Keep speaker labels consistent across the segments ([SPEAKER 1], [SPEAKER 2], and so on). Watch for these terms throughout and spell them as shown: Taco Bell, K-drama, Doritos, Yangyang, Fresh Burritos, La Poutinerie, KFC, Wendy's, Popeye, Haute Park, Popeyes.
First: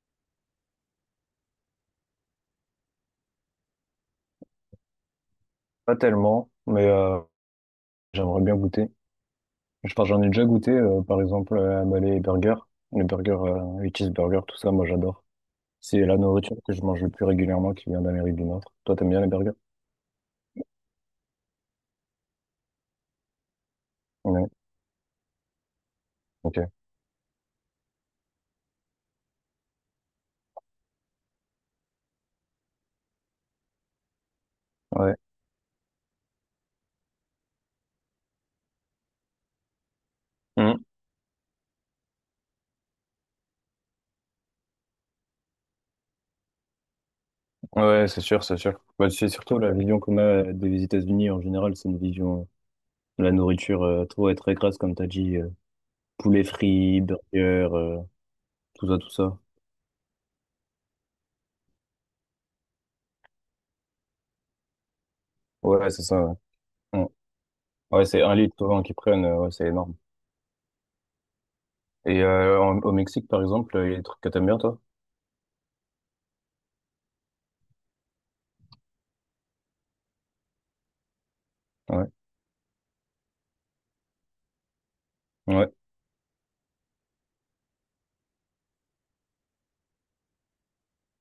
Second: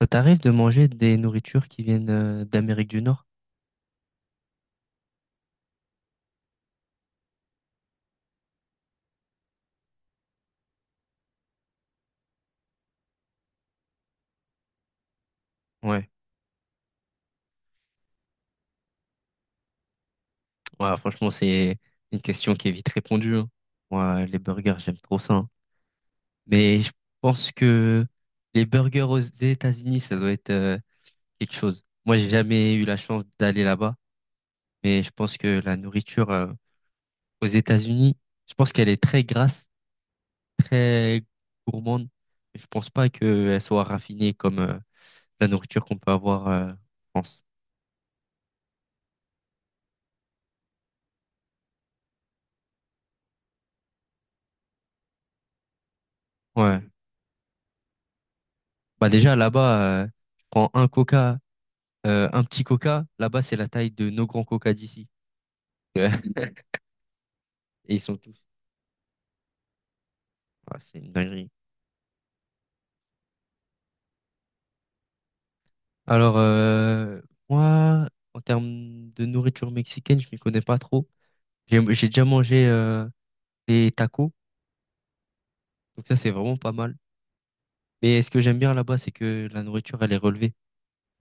[SPEAKER 1] Ça t'arrive de manger des nourritures qui viennent d'Amérique du Nord?
[SPEAKER 2] Pas tellement, mais j'aimerais bien goûter. Enfin, j'en ai déjà goûté, par exemple, à Malais et Burger. Les burgers, les cheeseburgers, tout ça, moi j'adore. C'est
[SPEAKER 1] Ouais,
[SPEAKER 2] la nourriture que je mange le plus régulièrement qui vient d'Amérique du Nord. Toi, t'aimes bien les burgers?
[SPEAKER 1] ouais, franchement, c'est une question qui est vite répondue, hein. Moi, les
[SPEAKER 2] Ouais,
[SPEAKER 1] burgers, j'aime trop ça, hein.
[SPEAKER 2] ok.
[SPEAKER 1] Mais je pense que les burgers aux États-Unis, ça doit être quelque chose. Moi, j'ai jamais eu la chance d'aller là-bas, mais je
[SPEAKER 2] Ouais.
[SPEAKER 1] pense que la nourriture aux États-Unis, je pense qu'elle est très grasse,
[SPEAKER 2] Mhm.
[SPEAKER 1] très gourmande. Je pense pas qu'elle soit raffinée comme la nourriture qu'on peut avoir en France.
[SPEAKER 2] Ouais, c'est sûr, c'est sûr. Bah, c'est surtout la vision qu'on a des États-Unis en général, c'est une vision de la nourriture trop et très grasse, comme t'as dit, poulet
[SPEAKER 1] Ouais.
[SPEAKER 2] frit, burger, euh, tout ça,
[SPEAKER 1] Bah
[SPEAKER 2] tout
[SPEAKER 1] déjà
[SPEAKER 2] ça.
[SPEAKER 1] là-bas, tu prends un coca, un petit coca, là-bas c'est la taille de nos grands coca d'ici.
[SPEAKER 2] Ouais, c'est ça.
[SPEAKER 1] Et
[SPEAKER 2] Ouais,
[SPEAKER 1] ils
[SPEAKER 2] ouais,
[SPEAKER 1] sont
[SPEAKER 2] c'est un
[SPEAKER 1] tous.
[SPEAKER 2] litre souvent qu'ils prennent, ouais, c'est énorme.
[SPEAKER 1] Ah, c'est une dinguerie.
[SPEAKER 2] Et au Mexique, par exemple, il y a des trucs que t'aimes bien, toi?
[SPEAKER 1] Alors moi, en termes de nourriture mexicaine, je m'y connais pas trop. J'ai
[SPEAKER 2] Ouais.
[SPEAKER 1] déjà mangé des tacos,
[SPEAKER 2] Ouais.
[SPEAKER 1] donc ça c'est vraiment pas mal. Mais ce que j'aime bien là-bas, c'est que la nourriture elle est relevée. Tu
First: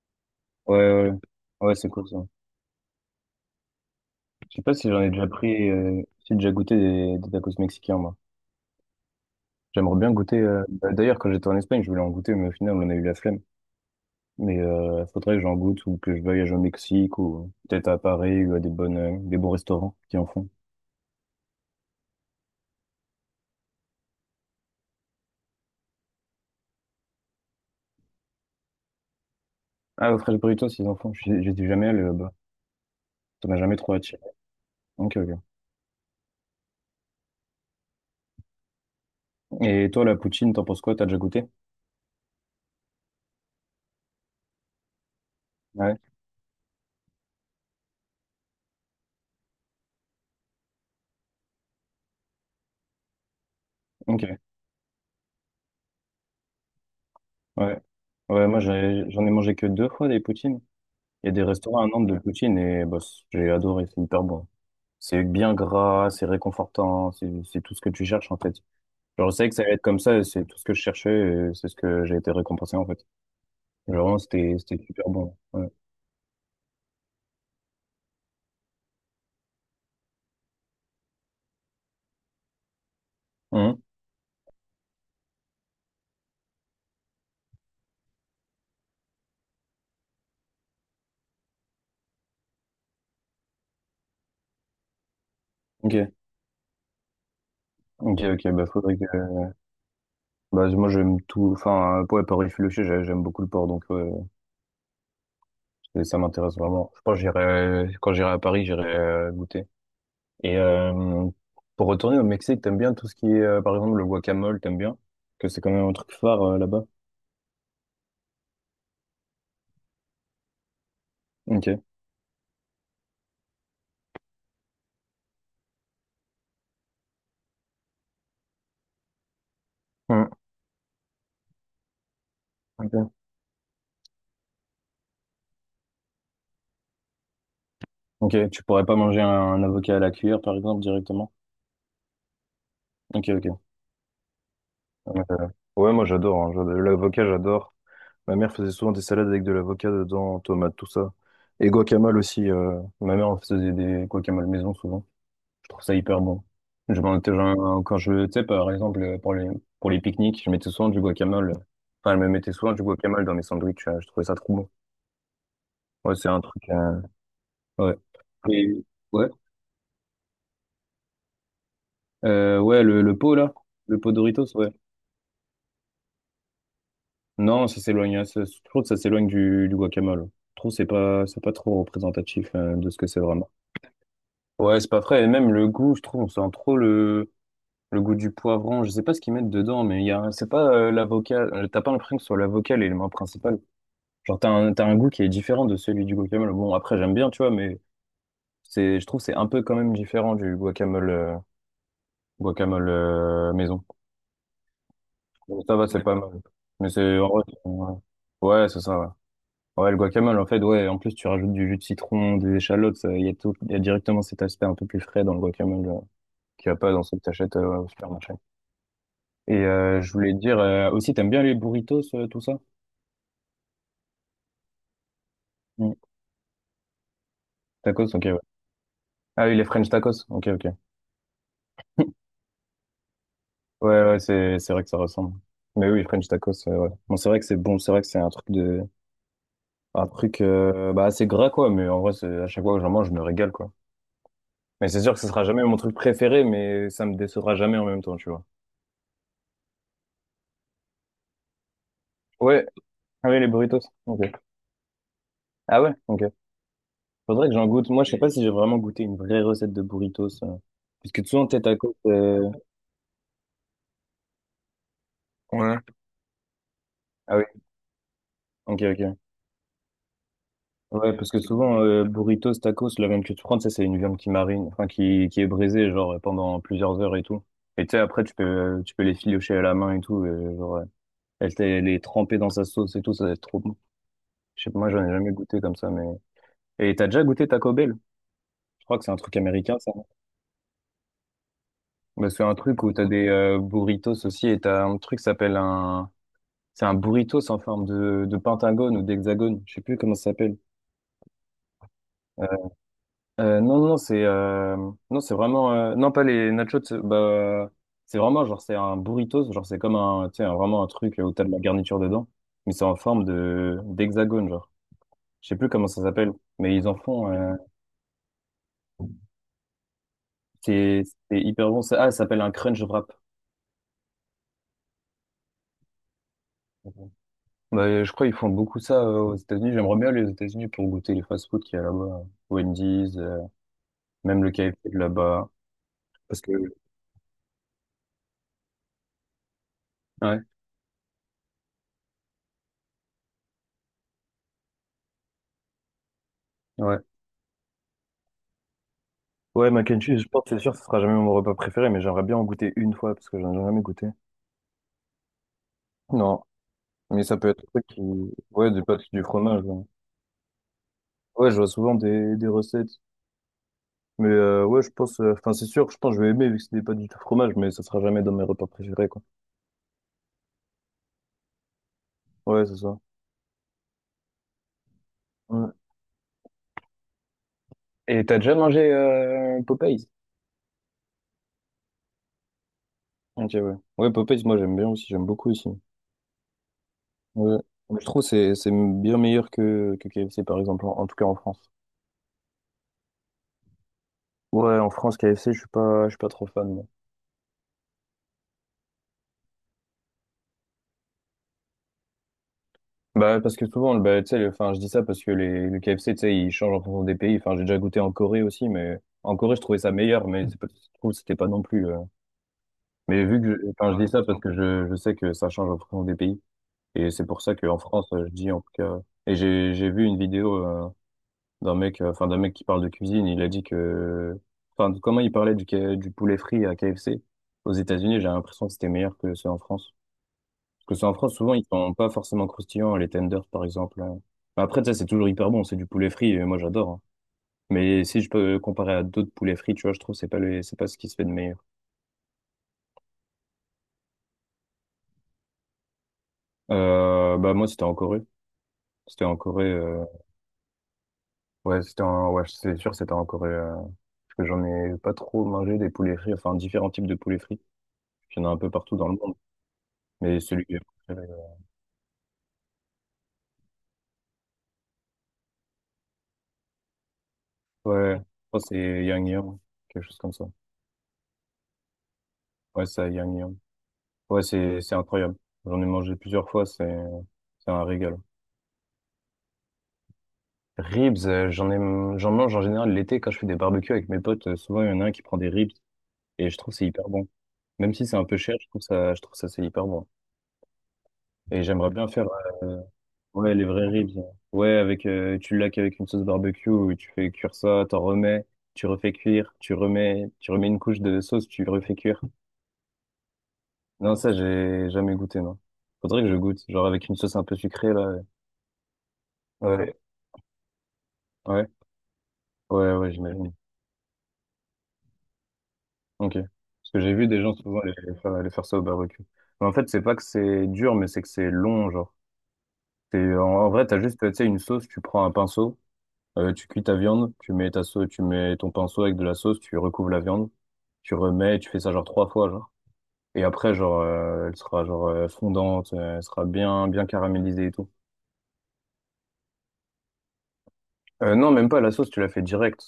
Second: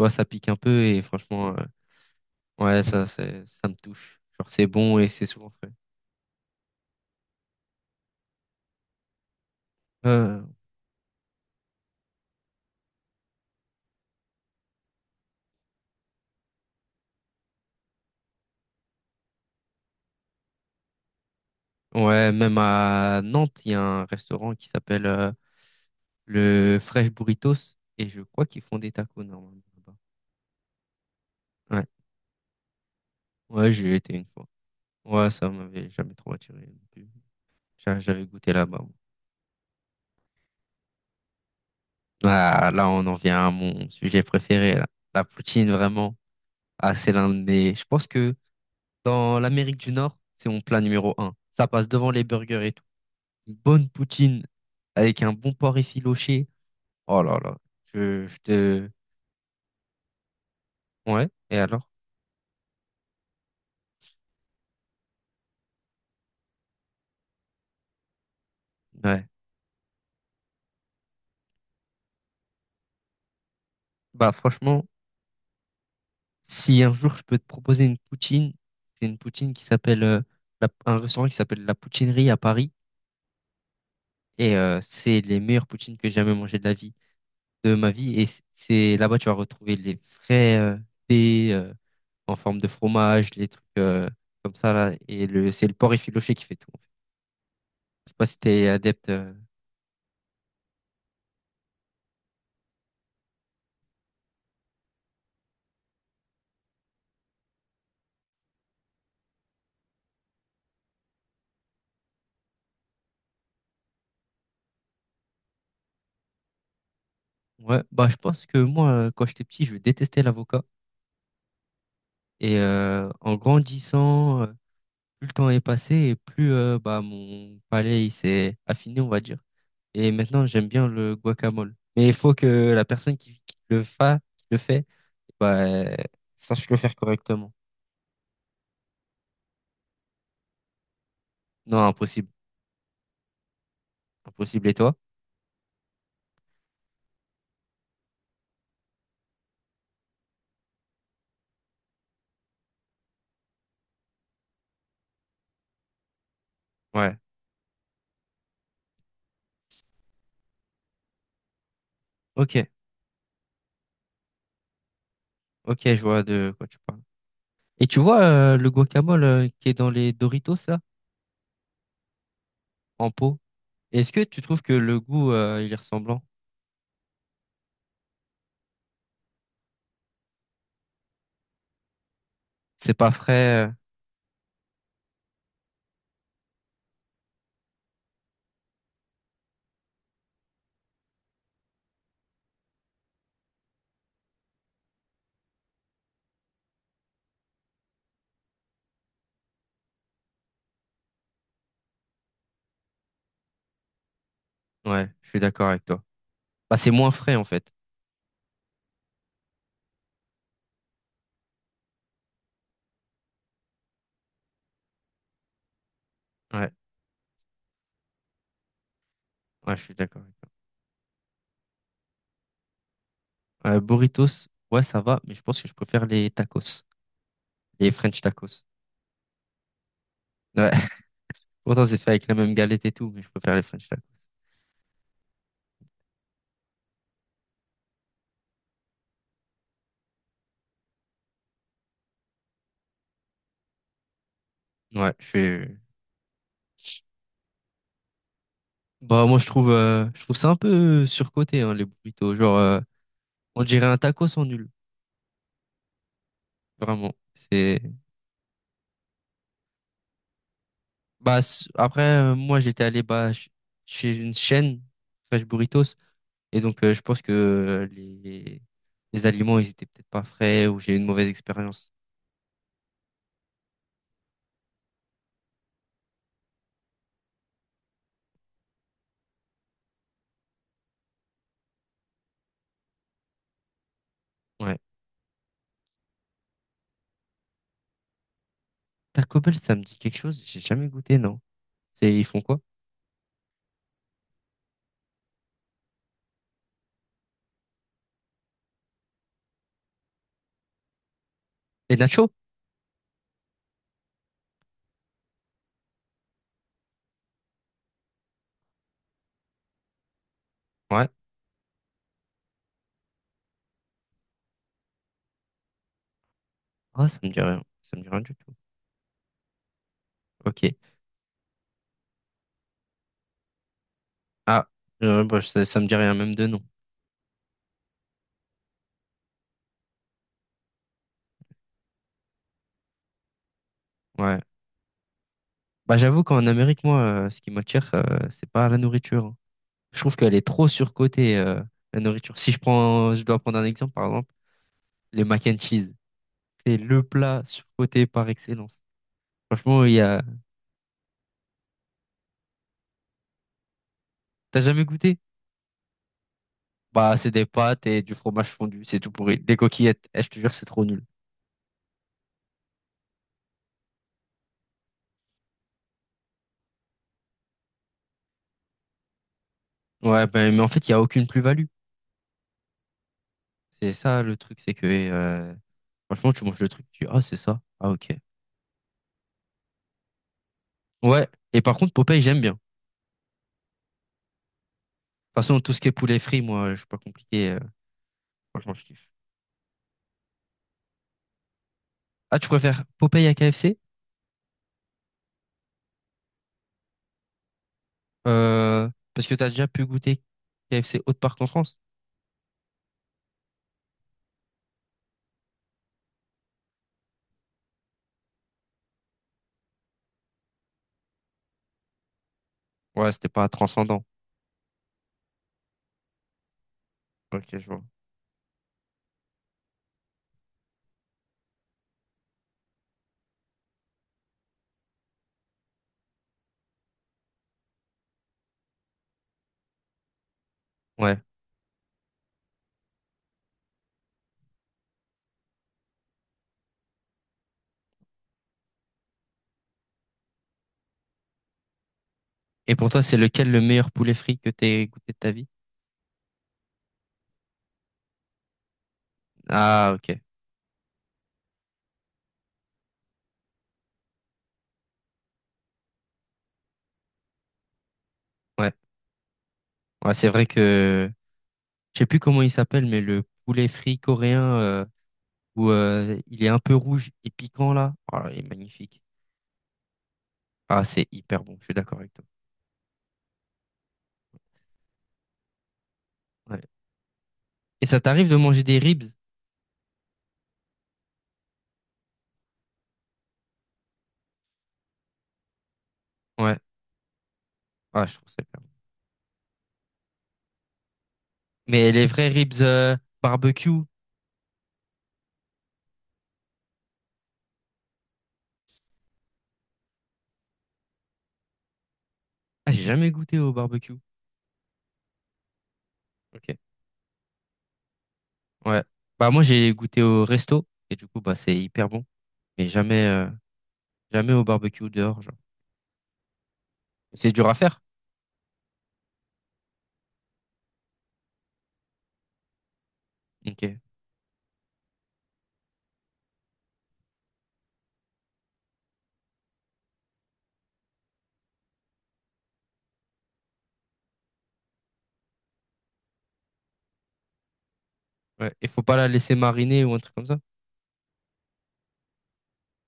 [SPEAKER 1] vois, ça pique un
[SPEAKER 2] Ouais,
[SPEAKER 1] peu et
[SPEAKER 2] ouais. Ouais,
[SPEAKER 1] franchement,
[SPEAKER 2] ouais, c'est cool ça.
[SPEAKER 1] ouais, ça, ça me touche. Genre
[SPEAKER 2] Je sais
[SPEAKER 1] c'est
[SPEAKER 2] pas si
[SPEAKER 1] bon
[SPEAKER 2] j'en
[SPEAKER 1] et
[SPEAKER 2] ai
[SPEAKER 1] c'est
[SPEAKER 2] déjà
[SPEAKER 1] souvent
[SPEAKER 2] pris,
[SPEAKER 1] frais.
[SPEAKER 2] si j'ai déjà goûté des tacos mexicains, moi. J'aimerais bien goûter.
[SPEAKER 1] Euh,
[SPEAKER 2] Bah, d'ailleurs, quand j'étais en Espagne, je voulais en goûter, mais au final, on a eu la flemme. Mais faudrait que j'en goûte ou que je voyage au Mexique ou peut-être à Paris ou à des bons restaurants qui en font.
[SPEAKER 1] ouais, même à Nantes, il y a un restaurant qui s'appelle le Fresh Burritos, et je crois qu'ils font des tacos normalement là-bas.
[SPEAKER 2] Ah, au Fresh Burritos, ils en font. J'étais
[SPEAKER 1] Ouais,
[SPEAKER 2] jamais allé là-bas. Ça m'a
[SPEAKER 1] ouais,
[SPEAKER 2] jamais
[SPEAKER 1] j'y
[SPEAKER 2] trop
[SPEAKER 1] ai été
[SPEAKER 2] attiré.
[SPEAKER 1] une fois.
[SPEAKER 2] Ok,
[SPEAKER 1] Ouais,
[SPEAKER 2] ok.
[SPEAKER 1] ça m'avait jamais trop attiré non plus. J'avais goûté là-bas, moi.
[SPEAKER 2] Et toi, la poutine, t'en penses quoi? T'as déjà goûté?
[SPEAKER 1] Ah, là, on en vient à mon sujet préféré, là. La poutine,
[SPEAKER 2] Ouais.
[SPEAKER 1] vraiment. Ah, c'est l'un de... Je pense que dans l'Amérique du Nord, c'est mon plat numéro un. Ça passe devant les burgers et tout. Une bonne
[SPEAKER 2] Ok.
[SPEAKER 1] poutine avec un bon porc effiloché. Oh là là,
[SPEAKER 2] Ouais.
[SPEAKER 1] je
[SPEAKER 2] Ouais, moi,
[SPEAKER 1] te...
[SPEAKER 2] j'en ai mangé que deux fois des poutines. Il
[SPEAKER 1] Ouais,
[SPEAKER 2] y a des
[SPEAKER 1] et
[SPEAKER 2] restaurants
[SPEAKER 1] alors?
[SPEAKER 2] à Nantes de poutine et bah, j'ai adoré, c'est hyper bon. C'est bien gras, c'est réconfortant, c'est tout ce que tu cherches en fait.
[SPEAKER 1] Ouais.
[SPEAKER 2] Genre, je savais que ça allait être comme ça et c'est tout ce que je cherchais et c'est ce que j'ai été récompensé en fait. Genre, vraiment,
[SPEAKER 1] Bah
[SPEAKER 2] c'était
[SPEAKER 1] franchement,
[SPEAKER 2] c'était super bon. Ouais.
[SPEAKER 1] si un jour je peux te proposer une poutine, c'est une poutine qui s'appelle un restaurant qui s'appelle La Poutinerie à Paris
[SPEAKER 2] Mhm.
[SPEAKER 1] et c'est les meilleures poutines que j'ai jamais mangées de la vie de ma vie et c'est là-bas tu vas retrouver les vrais dés en forme de fromage, les trucs comme ça là et le c'est le porc
[SPEAKER 2] Ok,
[SPEAKER 1] effiloché qui fait tout, en fait. Je sais
[SPEAKER 2] ok,
[SPEAKER 1] pas si
[SPEAKER 2] ok, bah
[SPEAKER 1] t'es
[SPEAKER 2] faudrait que...
[SPEAKER 1] adepte.
[SPEAKER 2] Bah moi j'aime tout, enfin, ouais, Paris filoché, j'aime beaucoup le porc donc ouais, ça m'intéresse vraiment. Je pense que j'irai, quand j'irai à Paris, j'irai goûter. Et pour retourner au Mexique, t'aimes bien tout ce qui est, par exemple, le guacamole, t'aimes bien? Que c'est quand même un truc phare là-bas.
[SPEAKER 1] Ouais, bah je pense que moi quand j'étais petit, je détestais l'avocat
[SPEAKER 2] Ok.
[SPEAKER 1] et en grandissant plus le temps est passé et plus bah, mon palais il s'est affiné, on va dire. Et
[SPEAKER 2] Hmm,
[SPEAKER 1] maintenant, j'aime bien le guacamole. Mais il faut que la
[SPEAKER 2] ok.
[SPEAKER 1] personne qui le fait, bah, sache le faire correctement.
[SPEAKER 2] Ok. Tu pourrais pas manger un avocat à la cuillère, par exemple, directement?
[SPEAKER 1] Non, impossible.
[SPEAKER 2] Ok, ok.
[SPEAKER 1] Impossible. Et toi?
[SPEAKER 2] Euh, Ouais, moi j'adore, hein. L'avocat, j'adore. Ma mère faisait souvent des salades avec de l'avocat dedans, tomates, tout ça. Et guacamole aussi. Ma mère en faisait des guacamole maison souvent. Je trouve ça hyper bon. Je m'en
[SPEAKER 1] Ouais.
[SPEAKER 2] étais- j'en- quand je, tu sais, par exemple, pour les pique-niques, je mettais souvent du guacamole. Enfin, je me mettais
[SPEAKER 1] Ok.
[SPEAKER 2] souvent du guacamole dans mes sandwichs. Je trouvais ça trop bon.
[SPEAKER 1] Ok, je
[SPEAKER 2] Ouais,
[SPEAKER 1] vois
[SPEAKER 2] c'est un
[SPEAKER 1] de quoi
[SPEAKER 2] truc,
[SPEAKER 1] tu parles. Et
[SPEAKER 2] ouais.
[SPEAKER 1] tu vois le
[SPEAKER 2] Et,
[SPEAKER 1] guacamole
[SPEAKER 2] ouais.
[SPEAKER 1] qui est dans les Doritos, là,
[SPEAKER 2] Ouais, le,
[SPEAKER 1] en
[SPEAKER 2] le pot,
[SPEAKER 1] pot.
[SPEAKER 2] là. Le pot
[SPEAKER 1] Est-ce que tu
[SPEAKER 2] Doritos,
[SPEAKER 1] trouves
[SPEAKER 2] ouais.
[SPEAKER 1] que le goût, il est ressemblant?
[SPEAKER 2] Non, ça s'éloigne, hein, je trouve que ça s'éloigne du guacamole. Je trouve que c'est pas trop représentatif, de
[SPEAKER 1] C'est
[SPEAKER 2] ce que
[SPEAKER 1] pas
[SPEAKER 2] c'est vraiment.
[SPEAKER 1] frais.
[SPEAKER 2] Ouais, c'est pas frais. Et même le goût, je trouve, on sent trop le goût du poivron. Je sais pas ce qu'ils mettent dedans, mais il y a, c'est pas, l'avocat. T'as pas l'impression que ce soit l'avocat l'élément principal. Genre, t'as un goût qui est différent de celui du guacamole. Bon, après, j'aime bien, tu vois, mais c'est, je trouve que c'est un peu quand même différent du guacamole, guacamole maison.
[SPEAKER 1] Ouais, je suis
[SPEAKER 2] Donc,
[SPEAKER 1] d'accord
[SPEAKER 2] ça
[SPEAKER 1] avec
[SPEAKER 2] va,
[SPEAKER 1] toi.
[SPEAKER 2] c'est pas. D'accord. Mal.
[SPEAKER 1] Bah,
[SPEAKER 2] Mais
[SPEAKER 1] c'est moins
[SPEAKER 2] c'est, en
[SPEAKER 1] frais,
[SPEAKER 2] vrai,
[SPEAKER 1] en fait.
[SPEAKER 2] ouais, ouais, c'est ça, ouais. Ouais, le guacamole, en fait, ouais, en plus, tu rajoutes du jus de citron, des échalotes, ça, il y a tout, il y a directement cet aspect un peu plus frais dans le guacamole, qu'il
[SPEAKER 1] Ouais,
[SPEAKER 2] n'y a pas dans ce que t'achètes au supermarché. Et
[SPEAKER 1] ouais, je suis
[SPEAKER 2] je
[SPEAKER 1] d'accord.
[SPEAKER 2] voulais te dire, aussi, t'aimes bien les burritos, tout ça?
[SPEAKER 1] Burritos, ouais, ça va, mais je pense que je
[SPEAKER 2] Mm.
[SPEAKER 1] préfère les tacos, les
[SPEAKER 2] Tacos,
[SPEAKER 1] French
[SPEAKER 2] ok, ouais.
[SPEAKER 1] tacos.
[SPEAKER 2] Ah oui, les French tacos, ok, ok.
[SPEAKER 1] Ouais, pourtant c'est fait avec la même galette et tout, mais je préfère les French
[SPEAKER 2] Ouais,
[SPEAKER 1] tacos.
[SPEAKER 2] ouais, c'est vrai que ça ressemble. Mais oui, French tacos, ouais. Bon, c'est vrai que c'est bon, c'est vrai que c'est un truc de, un truc, bah, assez gras, quoi, mais en vrai, c'est, à chaque fois que j'en mange, je me régale, quoi. Mais c'est
[SPEAKER 1] Ouais,
[SPEAKER 2] sûr que
[SPEAKER 1] je
[SPEAKER 2] ce sera jamais mon
[SPEAKER 1] fais.
[SPEAKER 2] truc préféré, mais ça me décevra jamais en même temps, tu vois.
[SPEAKER 1] Bah moi je trouve ça un peu surcoté hein, les burritos. Genre,
[SPEAKER 2] Ouais. Ah oui, les
[SPEAKER 1] on
[SPEAKER 2] burritos.
[SPEAKER 1] dirait un
[SPEAKER 2] Ok.
[SPEAKER 1] tacos en nul,
[SPEAKER 2] Ah ouais? Ok.
[SPEAKER 1] vraiment.
[SPEAKER 2] Faudrait que j'en
[SPEAKER 1] C'est
[SPEAKER 2] goûte. Moi, je sais pas si j'ai vraiment goûté une vraie recette de burritos. Parce que
[SPEAKER 1] bah
[SPEAKER 2] souvent, tes tacos,
[SPEAKER 1] après
[SPEAKER 2] euh...
[SPEAKER 1] moi j'étais allé bah chez une chaîne Fresh
[SPEAKER 2] Ouais.
[SPEAKER 1] Burritos et donc je pense que
[SPEAKER 2] Ah oui. Ok, ok.
[SPEAKER 1] les aliments ils étaient peut-être pas frais ou j'ai eu une
[SPEAKER 2] Ouais,
[SPEAKER 1] mauvaise
[SPEAKER 2] parce que souvent,
[SPEAKER 1] expérience.
[SPEAKER 2] burritos, tacos, la viande que tu prends, tu sais, c'est une viande qui marine, enfin, qui est brisée, genre, pendant plusieurs heures et tout. Et tu sais, après, tu peux les filocher à la main et tout, et, genre, elle est trempée dans sa sauce et tout, ça va être trop bon. Je sais
[SPEAKER 1] Ouais.
[SPEAKER 2] pas, moi, j'en ai jamais goûté comme ça, mais. Et t'as déjà goûté Taco Bell? Je crois que c'est un truc
[SPEAKER 1] Taco Bell ça
[SPEAKER 2] américain,
[SPEAKER 1] me
[SPEAKER 2] ça.
[SPEAKER 1] dit
[SPEAKER 2] Non.
[SPEAKER 1] quelque chose, j'ai jamais goûté non. C'est, ils
[SPEAKER 2] Bah,
[SPEAKER 1] font
[SPEAKER 2] c'est un
[SPEAKER 1] quoi?
[SPEAKER 2] truc où t'as des burritos aussi, et t'as un truc qui s'appelle un. C'est un burritos en forme de pentagone ou d'hexagone, je sais plus comment ça s'appelle.
[SPEAKER 1] Les nachos?
[SPEAKER 2] Euh, non, non, non, c'est non, c'est vraiment non pas les nachos. Bah, c'est vraiment genre c'est un burritos, genre c'est comme un tu sais vraiment un
[SPEAKER 1] Ouais.
[SPEAKER 2] truc où t'as de la garniture dedans, mais c'est en forme de d'hexagone genre. Je sais plus comment ça s'appelle, mais ils en
[SPEAKER 1] Ah, ça me
[SPEAKER 2] font.
[SPEAKER 1] dit rien. Ça me dit rien du tout. Ok.
[SPEAKER 2] C'est c'est hyper bon. Ah, ça s'appelle un crunch wrap.
[SPEAKER 1] Ah, bah, ça me dit rien, même de nom.
[SPEAKER 2] Bah, je crois qu'ils font beaucoup ça aux États-Unis. J'aimerais bien aller aux États-Unis pour goûter les fast-food qu'il y a là-bas, hein. Wendy's,
[SPEAKER 1] Ouais.
[SPEAKER 2] même le KFC de là-bas.
[SPEAKER 1] Bah, j'avoue
[SPEAKER 2] Parce
[SPEAKER 1] qu'en
[SPEAKER 2] que
[SPEAKER 1] Amérique, moi, ce qui m'attire, c'est pas la nourriture, hein. Je trouve qu'elle
[SPEAKER 2] ouais,
[SPEAKER 1] est trop surcotée, la nourriture. Si je prends, je dois prendre un exemple, par exemple, les mac and cheese. C'est
[SPEAKER 2] ouais.
[SPEAKER 1] le plat surcoté par excellence.
[SPEAKER 2] Ouais,
[SPEAKER 1] Franchement,
[SPEAKER 2] mac
[SPEAKER 1] il
[SPEAKER 2] and
[SPEAKER 1] y
[SPEAKER 2] cheese,
[SPEAKER 1] a...
[SPEAKER 2] je pense, que c'est sûr, ce sera jamais mon repas préféré, mais j'aimerais bien en goûter une fois parce que j'en ai jamais goûté.
[SPEAKER 1] T'as jamais goûté?
[SPEAKER 2] Non,
[SPEAKER 1] Bah,
[SPEAKER 2] mais
[SPEAKER 1] c'est
[SPEAKER 2] ça
[SPEAKER 1] des
[SPEAKER 2] peut être un
[SPEAKER 1] pâtes
[SPEAKER 2] truc
[SPEAKER 1] et
[SPEAKER 2] qui...
[SPEAKER 1] du fromage
[SPEAKER 2] Ouais, des
[SPEAKER 1] fondu, c'est
[SPEAKER 2] pâtes,
[SPEAKER 1] tout
[SPEAKER 2] du
[SPEAKER 1] pourri. Des
[SPEAKER 2] fromage. Ouais,
[SPEAKER 1] coquillettes, eh, je te jure, c'est trop nul.
[SPEAKER 2] ouais, je vois souvent des recettes. Mais ouais, je pense... Enfin, c'est sûr, je pense que je vais aimer vu que c'est des pâtes du tout fromage, mais ça sera jamais dans mes repas préférés, quoi.
[SPEAKER 1] Ouais, ben mais en fait, il y a aucune plus-value.
[SPEAKER 2] Ouais, c'est ça.
[SPEAKER 1] C'est ça le truc, c'est que
[SPEAKER 2] Ouais.
[SPEAKER 1] franchement, tu manges le truc, tu dis, ah, c'est ça. Ah, ok.
[SPEAKER 2] Et t'as déjà mangé Popeyes?
[SPEAKER 1] Ouais. Et par contre, Popeye, j'aime bien. De
[SPEAKER 2] Ok, ouais. Ouais, Popeyes, moi, j'aime bien aussi, j'aime
[SPEAKER 1] toute
[SPEAKER 2] beaucoup
[SPEAKER 1] façon,
[SPEAKER 2] aussi.
[SPEAKER 1] tout ce qui est poulet frit, moi, je suis pas compliqué.
[SPEAKER 2] Ouais.
[SPEAKER 1] euh,
[SPEAKER 2] Je trouve que c'est
[SPEAKER 1] franchement, je kiffe.
[SPEAKER 2] bien meilleur que KFC, par exemple, en tout cas en France.
[SPEAKER 1] Ah, tu préfères Popeye à KFC?
[SPEAKER 2] Ouais, en France, KFC, je suis pas trop fan.
[SPEAKER 1] Parce que t'as déjà pu goûter KFC Haute Park en France?
[SPEAKER 2] Bah, parce que souvent, bah, tu sais, enfin, je dis ça parce que le KFC, tu sais, il change en fonction des pays. Enfin, j'ai déjà goûté en Corée aussi, mais en Corée, je trouvais ça meilleur, mais c'est pas, je trouve que c'était pas non plus.
[SPEAKER 1] Ouais,
[SPEAKER 2] Mais
[SPEAKER 1] c'était
[SPEAKER 2] vu
[SPEAKER 1] pas
[SPEAKER 2] que, enfin,
[SPEAKER 1] transcendant.
[SPEAKER 2] je dis ça parce que je sais que ça change en fonction des pays. Et c'est pour ça
[SPEAKER 1] Ok, je
[SPEAKER 2] qu'en
[SPEAKER 1] vois.
[SPEAKER 2] France, je dis en tout cas. Et j'ai vu une vidéo d'un mec, enfin, d'un mec qui parle de cuisine. Il a dit que, enfin, comment il parlait du poulet frit à KFC aux États-Unis, j'ai l'impression que c'était meilleur que ceux en France. Parce que c'est en
[SPEAKER 1] Ouais.
[SPEAKER 2] France, souvent, ils sont pas forcément croustillants, les tenders, par exemple, hein. Enfin, après, ça, c'est toujours hyper bon, c'est du poulet frit, et moi, j'adore, hein. Mais si je peux comparer à d'autres poulets frits, tu vois, je trouve que c'est pas le, c'est pas ce qui se fait de meilleur.
[SPEAKER 1] Et pour toi, c'est lequel le meilleur poulet frit que t'aies goûté de ta vie?
[SPEAKER 2] Bah, moi, c'était en Corée. C'était en Corée,
[SPEAKER 1] Ah, ok.
[SPEAKER 2] ouais, c'était en, ouais, c'est sûr, c'était en Corée, parce que j'en ai pas trop mangé des poulets frits, enfin, différents types de poulets frits. Il y en a un peu
[SPEAKER 1] Ouais.
[SPEAKER 2] partout dans le monde.
[SPEAKER 1] Ouais, c'est
[SPEAKER 2] Mais
[SPEAKER 1] vrai
[SPEAKER 2] celui que j'ai
[SPEAKER 1] que
[SPEAKER 2] préféré,
[SPEAKER 1] je sais plus comment il s'appelle, mais le poulet frit coréen, où il est un peu rouge et piquant là.
[SPEAKER 2] ouais,
[SPEAKER 1] Ah, il
[SPEAKER 2] je
[SPEAKER 1] est
[SPEAKER 2] crois que
[SPEAKER 1] magnifique.
[SPEAKER 2] c'est Yangyang, quelque chose comme ça.
[SPEAKER 1] Ah, c'est hyper bon, je suis d'accord avec toi.
[SPEAKER 2] Ouais, ça à Yangyang. Ouais, c'est incroyable. J'en ai mangé plusieurs
[SPEAKER 1] Ouais.
[SPEAKER 2] fois, c'est un
[SPEAKER 1] Et ça
[SPEAKER 2] régal.
[SPEAKER 1] t'arrive de manger des ribs?
[SPEAKER 2] Ribs, j'en ai, j'en mange en général l'été quand je fais des barbecues avec mes potes. Souvent, il y en a un qui prend des ribs et je
[SPEAKER 1] Ouais,
[SPEAKER 2] trouve que c'est hyper bon. Même
[SPEAKER 1] ah,
[SPEAKER 2] si
[SPEAKER 1] je
[SPEAKER 2] c'est un
[SPEAKER 1] trouve ça
[SPEAKER 2] peu cher,
[SPEAKER 1] hyper bon.
[SPEAKER 2] je trouve ça c'est hyper bon. Et j'aimerais
[SPEAKER 1] Mais les
[SPEAKER 2] bien faire
[SPEAKER 1] vrais ribs
[SPEAKER 2] euh, ouais les
[SPEAKER 1] barbecue,
[SPEAKER 2] vrais ribs. Ouais, avec tu laques avec une sauce barbecue, où tu fais cuire ça, t'en remets, tu refais cuire, tu remets, une couche de sauce, tu refais cuire.
[SPEAKER 1] ah, j'ai jamais goûté au barbecue.
[SPEAKER 2] Non, ça j'ai jamais goûté, non. Faudrait que je
[SPEAKER 1] Ok,
[SPEAKER 2] goûte, genre avec une sauce un peu sucrée là.
[SPEAKER 1] ouais. Bah moi j'ai
[SPEAKER 2] Ouais,
[SPEAKER 1] goûté au resto et du coup bah c'est
[SPEAKER 2] ouais,
[SPEAKER 1] hyper bon, mais
[SPEAKER 2] ouais,
[SPEAKER 1] jamais
[SPEAKER 2] ouais, j'imagine.
[SPEAKER 1] jamais au barbecue dehors genre.
[SPEAKER 2] Ok. Parce que j'ai vu
[SPEAKER 1] C'est
[SPEAKER 2] des
[SPEAKER 1] dur
[SPEAKER 2] gens
[SPEAKER 1] à
[SPEAKER 2] souvent
[SPEAKER 1] faire.
[SPEAKER 2] aller faire ça au barbecue. Mais en fait, c'est pas que c'est dur, mais c'est que c'est long, genre. C'est, en,
[SPEAKER 1] Ok.
[SPEAKER 2] en vrai, t'as juste, tu sais, une sauce, tu prends un pinceau, tu cuis ta viande, tu mets ta sauce, tu mets ton pinceau avec de la sauce, tu recouvres la viande, tu remets, tu fais ça genre trois fois, genre. Et après, genre, elle sera genre fondante, elle sera bien, bien caramélisée et tout.
[SPEAKER 1] Ouais. Et faut pas la laisser mariner ou un truc comme ça.
[SPEAKER 2] Non, même pas, la sauce, tu la fais direct.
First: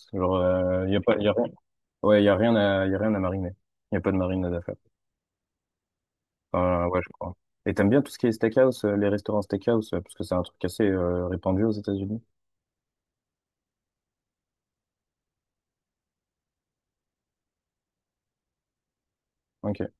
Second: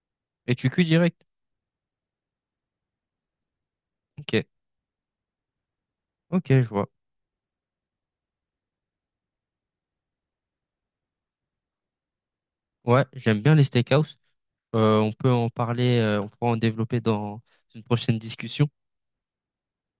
[SPEAKER 1] Et tu cuis
[SPEAKER 2] Genre, il y a pas,
[SPEAKER 1] direct.
[SPEAKER 2] y a rien. Ouais, y a rien à, y a rien à mariner. Y a pas de
[SPEAKER 1] Ok.
[SPEAKER 2] marinade à faire.
[SPEAKER 1] Ok, je vois.
[SPEAKER 2] Ouais, je crois. Et t'aimes bien tout ce qui est steakhouse, les restaurants steakhouse, parce que c'est un truc assez répandu aux États-Unis.
[SPEAKER 1] Ouais, j'aime bien les steakhouse. On peut en parler, on pourra en développer dans une prochaine discussion.
[SPEAKER 2] Ok.